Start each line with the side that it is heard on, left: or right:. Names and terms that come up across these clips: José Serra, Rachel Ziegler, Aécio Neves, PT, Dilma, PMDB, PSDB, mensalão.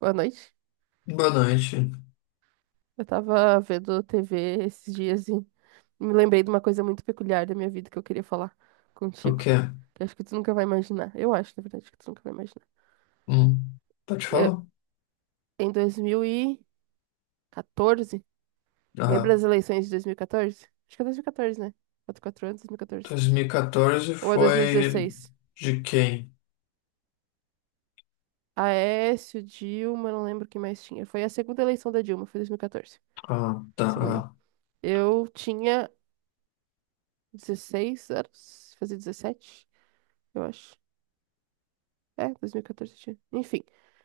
right: Boa noite.
left: Boa noite.
right: Eu tava vendo TV esses dias e me lembrei de uma coisa muito peculiar da minha vida que eu queria falar
left: O
right: contigo.
left: quê?
right: Que acho que tu nunca vai imaginar. Eu acho, na verdade, que tu nunca vai imaginar.
left: Hum, pode
right: Que eu-
left: falar?
right: Em 2014, lembra
left: Ah,
right: das eleições de 2014? Acho que é 2014, né? 4 anos, 2014.
left: 2014
right: Ou é
left: foi
right: 2016?
left: de quem?
right: Aécio, Dilma, não lembro quem mais tinha. Foi a segunda eleição da Dilma, foi 2014.
left: Ah, tá.
right: Segunda.
left: Ah,
right: Eu tinha 16 anos, fazia 17, eu acho. É, 2014 tinha. Enfim,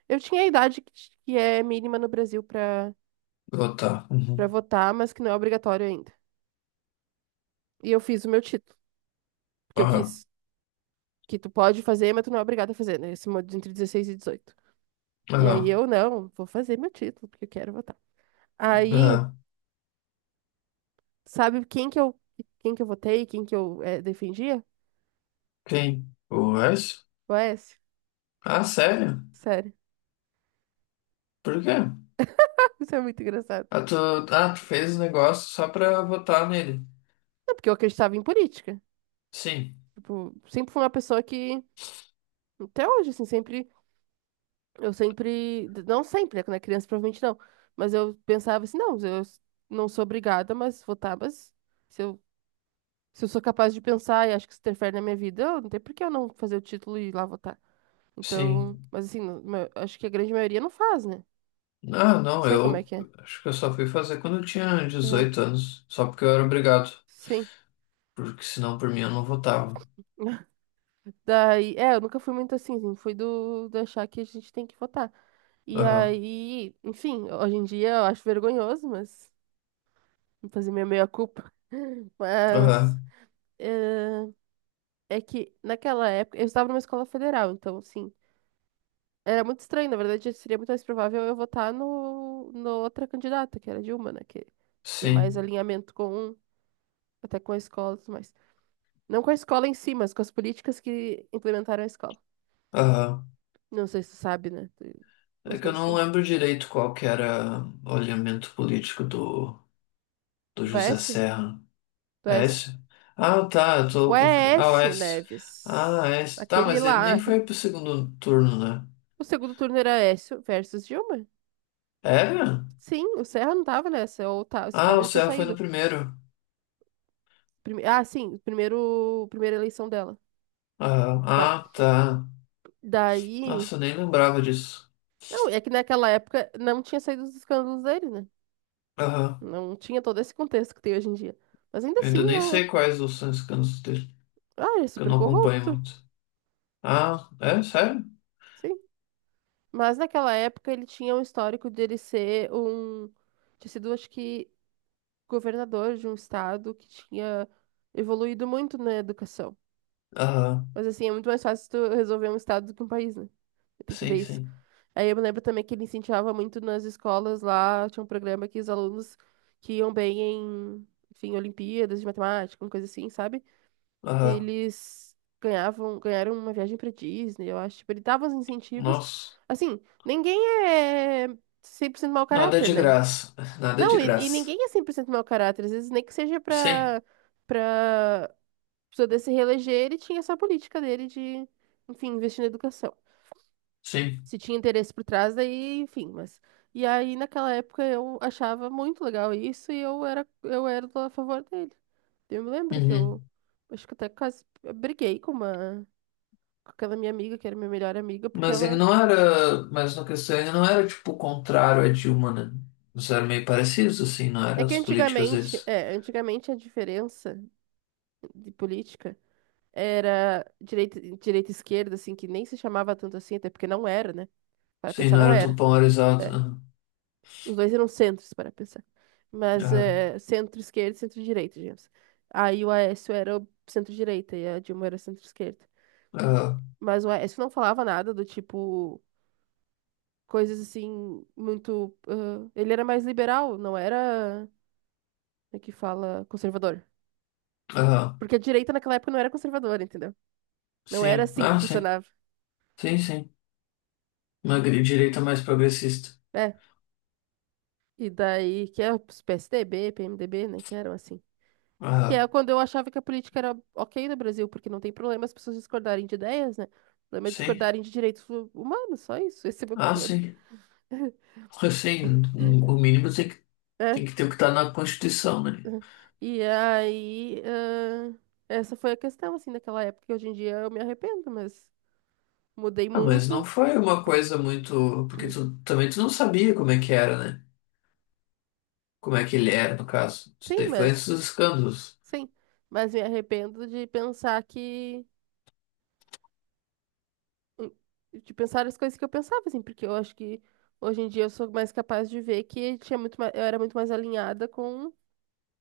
right: eu tinha a idade que é mínima no Brasil pra
left: oh, tá.
right: para
left: Uhum.
right: votar, mas que não é obrigatório ainda. E eu fiz o meu título, porque eu
left: Aham,
right: quis. Que tu pode fazer, mas tu não é obrigado a fazer, né? Esse modo entre 16 e 18. E aí
left: aham,
right: eu não, vou fazer meu título, porque eu quero votar. Aí,
left: aham.
right: sabe quem que eu votei, quem que eu defendia?
left: Quem? O Wes?
right: O Aécio.
left: Ah, sério?
right: Sério.
left: Por quê?
right: Isso é muito engraçado.
left: Ah, tu, ah, tu fez o negócio só pra votar nele.
right: Não, porque eu acreditava em política.
left: Sim,
right: Tipo, sempre fui uma pessoa que, até hoje, assim, sempre. Eu sempre, não sempre, né? Quando é criança, provavelmente não. Mas eu pensava assim, não, eu não sou obrigada, mas votar, mas se eu, se eu sou capaz de pensar e acho que isso interfere na minha vida, eu não tem por que eu não fazer o título e ir lá votar. Então,
left: sim.
right: mas assim, acho que a grande maioria não faz, né? Não
left: Ah, não,
right: sei como é
left: eu
right: que é.
left: acho que eu só fui fazer quando eu tinha
right: Aham.
left: 18 anos. Só porque eu era obrigado.
right: Sim.
left: Porque senão por mim eu não votava.
right: Daí, é, eu nunca fui muito assim, fui do achar que a gente tem que votar. E
left: Aham,
right: aí, enfim, hoje em dia eu acho vergonhoso, mas vou fazer minha meia-culpa. Mas
left: aham,
right: eh, é que naquela época eu estava numa escola federal, então assim, era muito estranho. Na verdade, seria muito mais provável eu votar no outra candidata, que era Dilma, né, que tem mais
left: sim.
right: alinhamento com um, até com a escola e tudo mais. Não com a escola em si, mas com as políticas que implementaram a escola.
left: Aham.
right: Não sei se tu sabe, né?
left: É
right: Mais ou
left: que eu
right: menos,
left: não
right: né?
left: lembro direito qual que era o alinhamento político do
right: Do
left: José
right: Écio?
left: Serra.
right: Do
left: É
right: Écio.
left: esse? Ah, tá, eu
right: O
left: tô confundindo. Ah, é
right: Écio
left: esse. Ah,
right: Neves.
left: é. Tá,
right: Aquele
left: mas ele nem
right: lá.
left: foi pro segundo turno, né?
right: O segundo turno era Écio versus Dilma.
left: Era?
right: Sim, o Serra não tava nessa, ou tá, se
left: Ah,
right: tava,
left: o
right: já tinha
left: Serra foi no
right: saído.
left: primeiro.
right: Ah, sim, primeiro, primeira eleição dela.
left: Aham.
right: Tá.
left: Ah, tá.
right: Daí.
left: Nossa, eu nem lembrava disso.
right: Não, é que naquela época não tinha saído os escândalos dele, né?
left: Aham.
right: Não tinha todo esse contexto que tem hoje em dia. Mas ainda
left: Eu
right: assim,
left: ainda nem
right: eu.
left: sei quais os são os candidatos dele,
right: Ah, ele é
left: que eu
right: super
left: não acompanho
right: corrupto.
left: muito. Ah, é? Sério?
right: Sim. Mas naquela época ele tinha um histórico de ele ser um. Tinha sido, acho que, governador de um estado que tinha evoluído muito na educação.
left: Aham.
right: Mas assim, é muito mais fácil tu resolver um estado do que um país, né? Tem que ver
left: Sim,
right: isso.
left: sim.
right: Aí eu me lembro também que ele incentivava muito nas escolas lá, tinha um programa que os alunos que iam bem em, enfim, Olimpíadas de matemática, uma coisa assim, sabe?
left: Aham.
right: Eles ganhavam, ganharam uma viagem pra Disney, eu acho. Tipo, ele dava os incentivos.
left: Nossa.
right: Assim, ninguém é 100% mau
left: Nada
right: caráter,
left: de
right: né?
left: graça, nada de
right: Não, e
left: graça.
right: ninguém é 100% mau caráter. Às vezes, nem que seja
left: Sim,
right: pra pessoa se reeleger, ele tinha essa política dele de, enfim, investir na educação
left: sim.
right: se tinha interesse por trás, daí, enfim, mas. E aí, naquela época, eu achava muito legal isso e eu era a favor dele. Eu me lembro que eu,
left: Uhum.
right: acho que até quase briguei com uma, com aquela minha amiga, que era minha melhor amiga, porque
left: Mas ele
right: ela.
left: não era, mas na questão ele não era tipo contrário a Dilma, né? Eles eram meio parecidos, assim, não
right: É
left: eram
right: que
left: as políticas
right: antigamente,
left: deles.
right: é, antigamente a diferença de política era direita e esquerda, assim, que nem se chamava tanto assim, até porque não era, né? Para
left: Sim,
right: pensar,
left: não
right: não
left: era tão
right: era.
left: polarizado.
right: É.
left: Aham,
right: Os dois eram centros, para pensar. Mas
left: aham,
right: é, centro-esquerda e centro-direita, digamos. Aí o Aécio era o centro-direita e a Dilma era centro-esquerda.
left: aham,
right: Mas o Aécio não falava nada do tipo, coisas assim, muito. Ah, ele era mais liberal, não era, como é que fala, conservador.
left: aham.
right: Porque a direita naquela época não era conservadora, entendeu? Não era
left: Sim,
right: assim que
left: ah, sim,
right: funcionava.
left: sim, sim. Uma direita mais progressista.
right: É. E daí, que é os PSDB, PMDB, né? Que eram assim. Que
left: Aham,
right: é quando eu achava que a política era ok no Brasil, porque não tem problema as pessoas discordarem de ideias, né? O problema é
left: sim,
right: discordarem de direitos humanos, só isso. Esse é o meu
left: ah,
right: problema.
left: sim. Sim, o mínimo tem
right: Né?
left: que ter o que tá na Constituição, né?
right: E aí, essa foi a questão, assim, naquela época. Que hoje em dia eu me arrependo, mas mudei
left: Ah, mas não
right: muito.
left: foi uma coisa muito. Porque tu também tu não sabia como é que era, né? Como é que ele era, no caso. Isso
right: Sim,
left: daí foi esses
right: mas.
left: escândalos.
right: Sim. Mas me arrependo de pensar que. De pensar as coisas que eu pensava, assim, porque eu acho que hoje em dia eu sou mais capaz de ver que tinha muito mais, eu era muito mais alinhada com.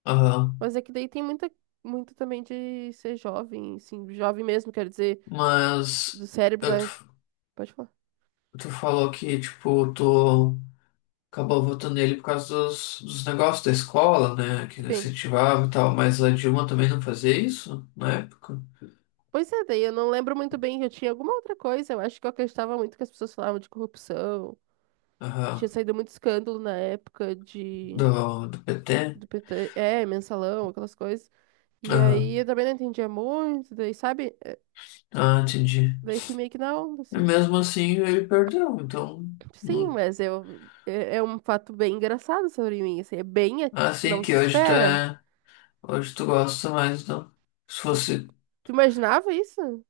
left: Aham.
right: Mas é que daí tem muita, muito também de ser jovem, assim, jovem mesmo, quer dizer, do
left: Mas
right: cérebro, tá?
left: tu,
right: Pode falar.
left: tu falou que, tipo, tu acabou votando nele por causa dos negócios da escola, né? Que
right: Sim.
left: incentivava e tal. Mas a Dilma também não fazia isso na época?
right: Pois é, daí eu não lembro muito bem, eu tinha alguma outra coisa, eu acho que eu acreditava muito que as pessoas falavam de corrupção, tinha
left: Aham.
right: saído muito escândalo na época
left: Do PT?
right: do PT, é, mensalão, aquelas coisas, e aí
left: Aham.
right: eu também não entendia muito, daí, sabe,
left: Ah, entendi.
right: daí fui meio que na onda,
left: E
right: assim.
left: mesmo assim ele perdeu, então.
right: Sim,
left: não-
right: mas eu, é, um fato bem engraçado sobre mim, assim, é bem,
left: Assim
right: não se
left: que hoje
right: espera.
left: tá. Hoje tu gosta mais, não. Se
right: Se-
left: fosse.
right: Tu imaginava isso?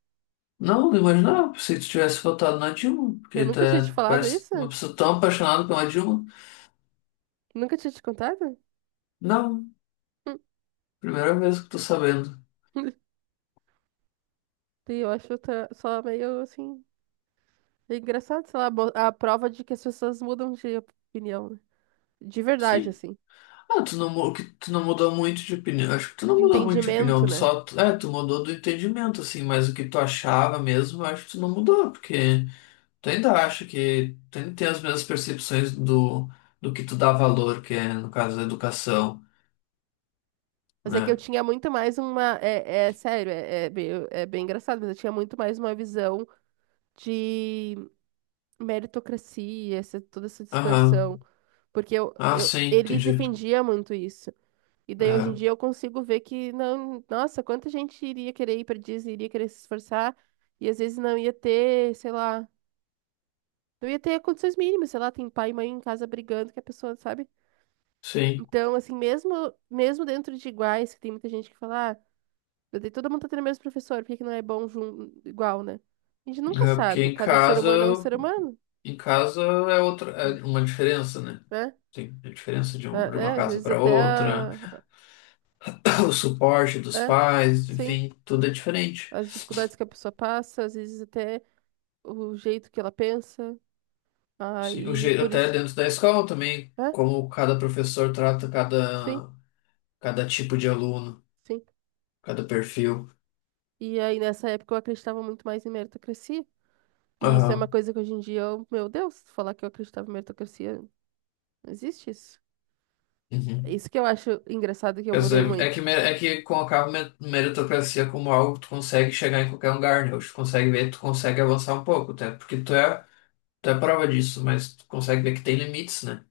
left: Não, não imaginava. Pensei que tu tivesse votado na Dilma,
right: Eu
left: porque
right: nunca tinha te
left: tu
right: falado
left: parece
right: isso?
left: uma pessoa tão apaixonada pela Dilma.
right: Nunca tinha te contado?
left: Não, primeira vez que tô sabendo.
right: E eu acho só meio assim. É engraçado, sei lá, a prova de que as pessoas mudam de opinião, né? De verdade,
left: Sim.
right: assim.
left: Ah, tu não, que tu não mudou muito de opinião. Acho que tu não
right: De
left: mudou muito de opinião.
right: entendimento, né?
left: É, tu mudou do entendimento, assim, mas o que tu achava mesmo, eu acho que tu não mudou, porque tu ainda acha que. Tu ainda tem as mesmas percepções do que tu dá valor, que é, no caso, a educação,
right: Mas é que eu
left: né?
right: tinha muito mais uma. É sério, é bem, engraçado, mas eu tinha muito mais uma visão de meritocracia, essa, toda essa distorção.
left: Aham.
right: Porque
left: Ah, sim,
right: ele
left: entendi.
right: defendia muito isso. E daí hoje em
left: Aham.
right: dia eu consigo ver que não, nossa, quanta gente iria querer ir para Disney, iria querer se esforçar e às vezes não ia ter, sei lá, não ia ter condições mínimas, sei lá, tem pai e mãe em casa brigando que a pessoa, sabe?
left: Sim,
right: Então, assim, mesmo dentro de iguais, que tem muita gente que fala, ah, todo mundo tá tendo o mesmo professor, por que que não é bom igual, né? A gente nunca
left: é porque
right: sabe, cada ser humano é um ser humano,
left: em casa é outra, é uma diferença, né?
right: né?
left: Tem a diferença de uma
right: Às
left: casa
right: vezes
left: para
right: até
left: outra, o suporte dos
right: é,
left: pais,
right: sim,
left: enfim, tudo é diferente.
right: as dificuldades que a pessoa passa, às vezes até o jeito que ela pensa.
left: Sim, o
right: Aí
left: jeito
right: por
left: até
right: isso.
left: dentro da escola também,
right: É?
left: como cada professor trata
right: Sim,
left: cada, cada tipo de aluno,
right: sim.
left: cada perfil.
right: E aí nessa época eu acreditava muito mais em meritocracia. E isso é uma
left: Aham.
right: coisa que hoje em dia, eu, meu Deus, falar que eu acreditava em meritocracia, não existe isso. É
left: Uhum.
right: isso que eu acho engraçado, que eu
left: Quer
right: mudei
left: dizer, é que,
right: muito.
left: é que colocava meritocracia como algo que tu consegue chegar em qualquer lugar, né? Hoje tu consegue ver, tu consegue avançar um pouco, até porque tu é. Tu é prova disso, mas tu consegue ver que tem limites, né?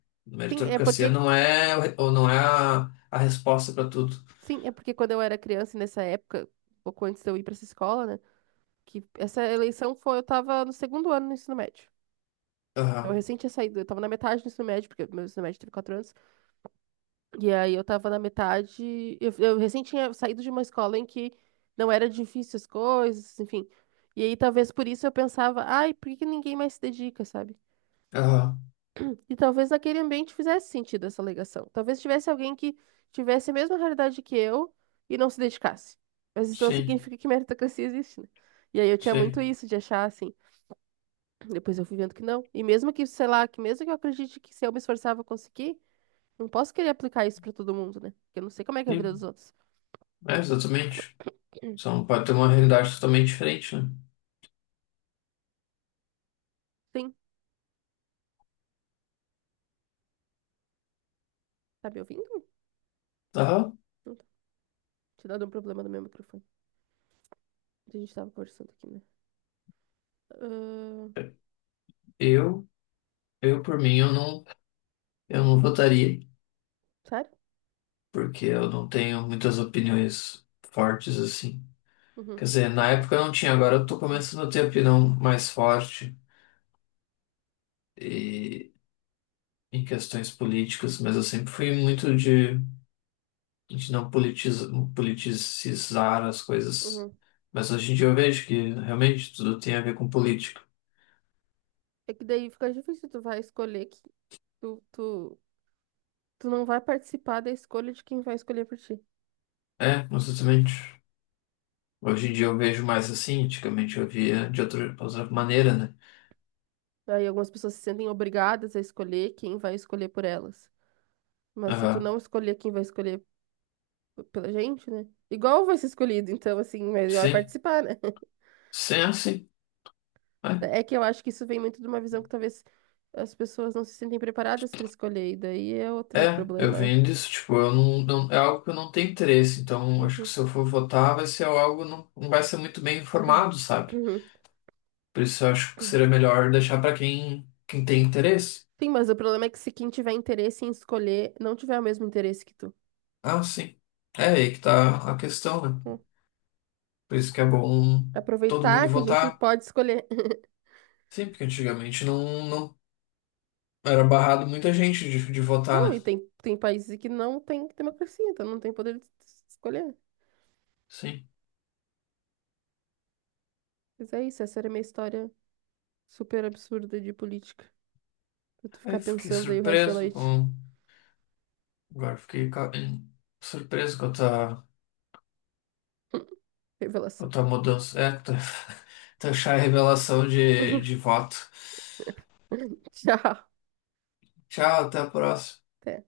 right: Sim, é
left: Meritocracia
right: porque,
left: não é, o ou não é a resposta para tudo.
right: sim, é porque quando eu era criança e nessa época, um pouco antes de eu ir para essa escola, né, que essa eleição foi, eu tava no segundo ano do ensino médio. Então, eu
left: Aham,
right: recente tinha saído, eu tava na metade do ensino médio, porque meu ensino médio teve 4 anos. E aí eu tava na metade. Eu recém tinha saído de uma escola em que não era difícil as coisas, enfim. E aí talvez por isso eu pensava, ai, por que que ninguém mais se dedica, sabe?
left: aham,
right: E talvez naquele ambiente fizesse sentido essa alegação. Talvez tivesse alguém que tivesse a mesma realidade que eu e não se dedicasse. Mas isso não
left: sim,
right: significa que meritocracia existe, né? E aí eu tinha muito
left: sim,
right: isso de achar assim. Depois eu fui vendo que não. E mesmo que, sei lá, que mesmo que eu acredite que se eu me esforçar eu vou conseguir, não posso querer aplicar isso pra todo mundo, né? Porque eu não sei como é que é a vida dos
left: sim,
right: outros.
left: é, exatamente. São, pode ter uma realidade totalmente diferente, né?
right: Sim, tá me ouvindo?
left: Aham,
right: Não tá. Tinha dado um problema no meu microfone. A gente tava conversando aqui, né? Ahn,
left: eu, eu por mim, eu não votaria,
right: sério?
left: porque eu não tenho muitas opiniões fortes assim.
right: Uhum,
left: Quer dizer, na época eu não tinha, agora eu tô começando a ter opinião mais forte e, em questões políticas, mas eu sempre fui muito de a gente não politiza, politizar as coisas.
right: uhum.
left: Mas hoje em dia eu vejo que realmente tudo tem a ver com política.
right: É que daí fica difícil, tu vai escolher que tu, tu, tu não vai participar da escolha de quem vai escolher por ti.
left: É, exatamente. Hoje em dia eu vejo mais assim, antigamente eu via de outra, outra maneira, né?
right: Aí algumas pessoas se sentem obrigadas a escolher quem vai escolher por elas. Mas se tu
left: Aham.
right: não escolher quem vai escolher pela gente, né? Igual vai ser escolhido, então assim, melhor
left: Sim,
right: participar, né?
left: sim, é assim. É,
right: É que eu acho que isso vem muito de uma visão que talvez as pessoas não se sentem preparadas para escolher, e daí é outro
left: eu
right: problema, né?
left: venho disso, tipo, eu não, não- é algo que eu não tenho interesse, então acho que
right: Uhum,
left: se eu for votar vai ser algo, não vai ser muito bem
right: uhum,
left: informado, sabe?
right: uhum,
left: Por isso eu acho que
right: uhum.
left: seria melhor deixar para quem, quem tem interesse.
right: Sim, mas o problema é que se quem tiver interesse em escolher não tiver o mesmo interesse que tu.
left: Ah, sim. É aí que tá a questão, né?
right: Hum.
left: Por isso que é bom todo
right: Aproveitar
left: mundo
right: que a gente
left: votar.
right: pode escolher.
left: Sim, porque antigamente não era barrado muita gente de votar,
right: Não,
left: né?
right: e tem países que não tem democracia, então não tem poder de escolher.
left: Sim.
right: Mas é isso, essa era a minha história super absurda de política. Pra tu
left: Aí
right: ficar
left: eu fiquei
right: pensando aí o resto da
left: surpreso
right: noite.
left: com. Agora eu fiquei surpreso com a
right: Revelação.
left: tua mudança. É, tu, tu achar a revelação de voto.
right: Tchau.
left: Tchau, até a próxima.
right: Até.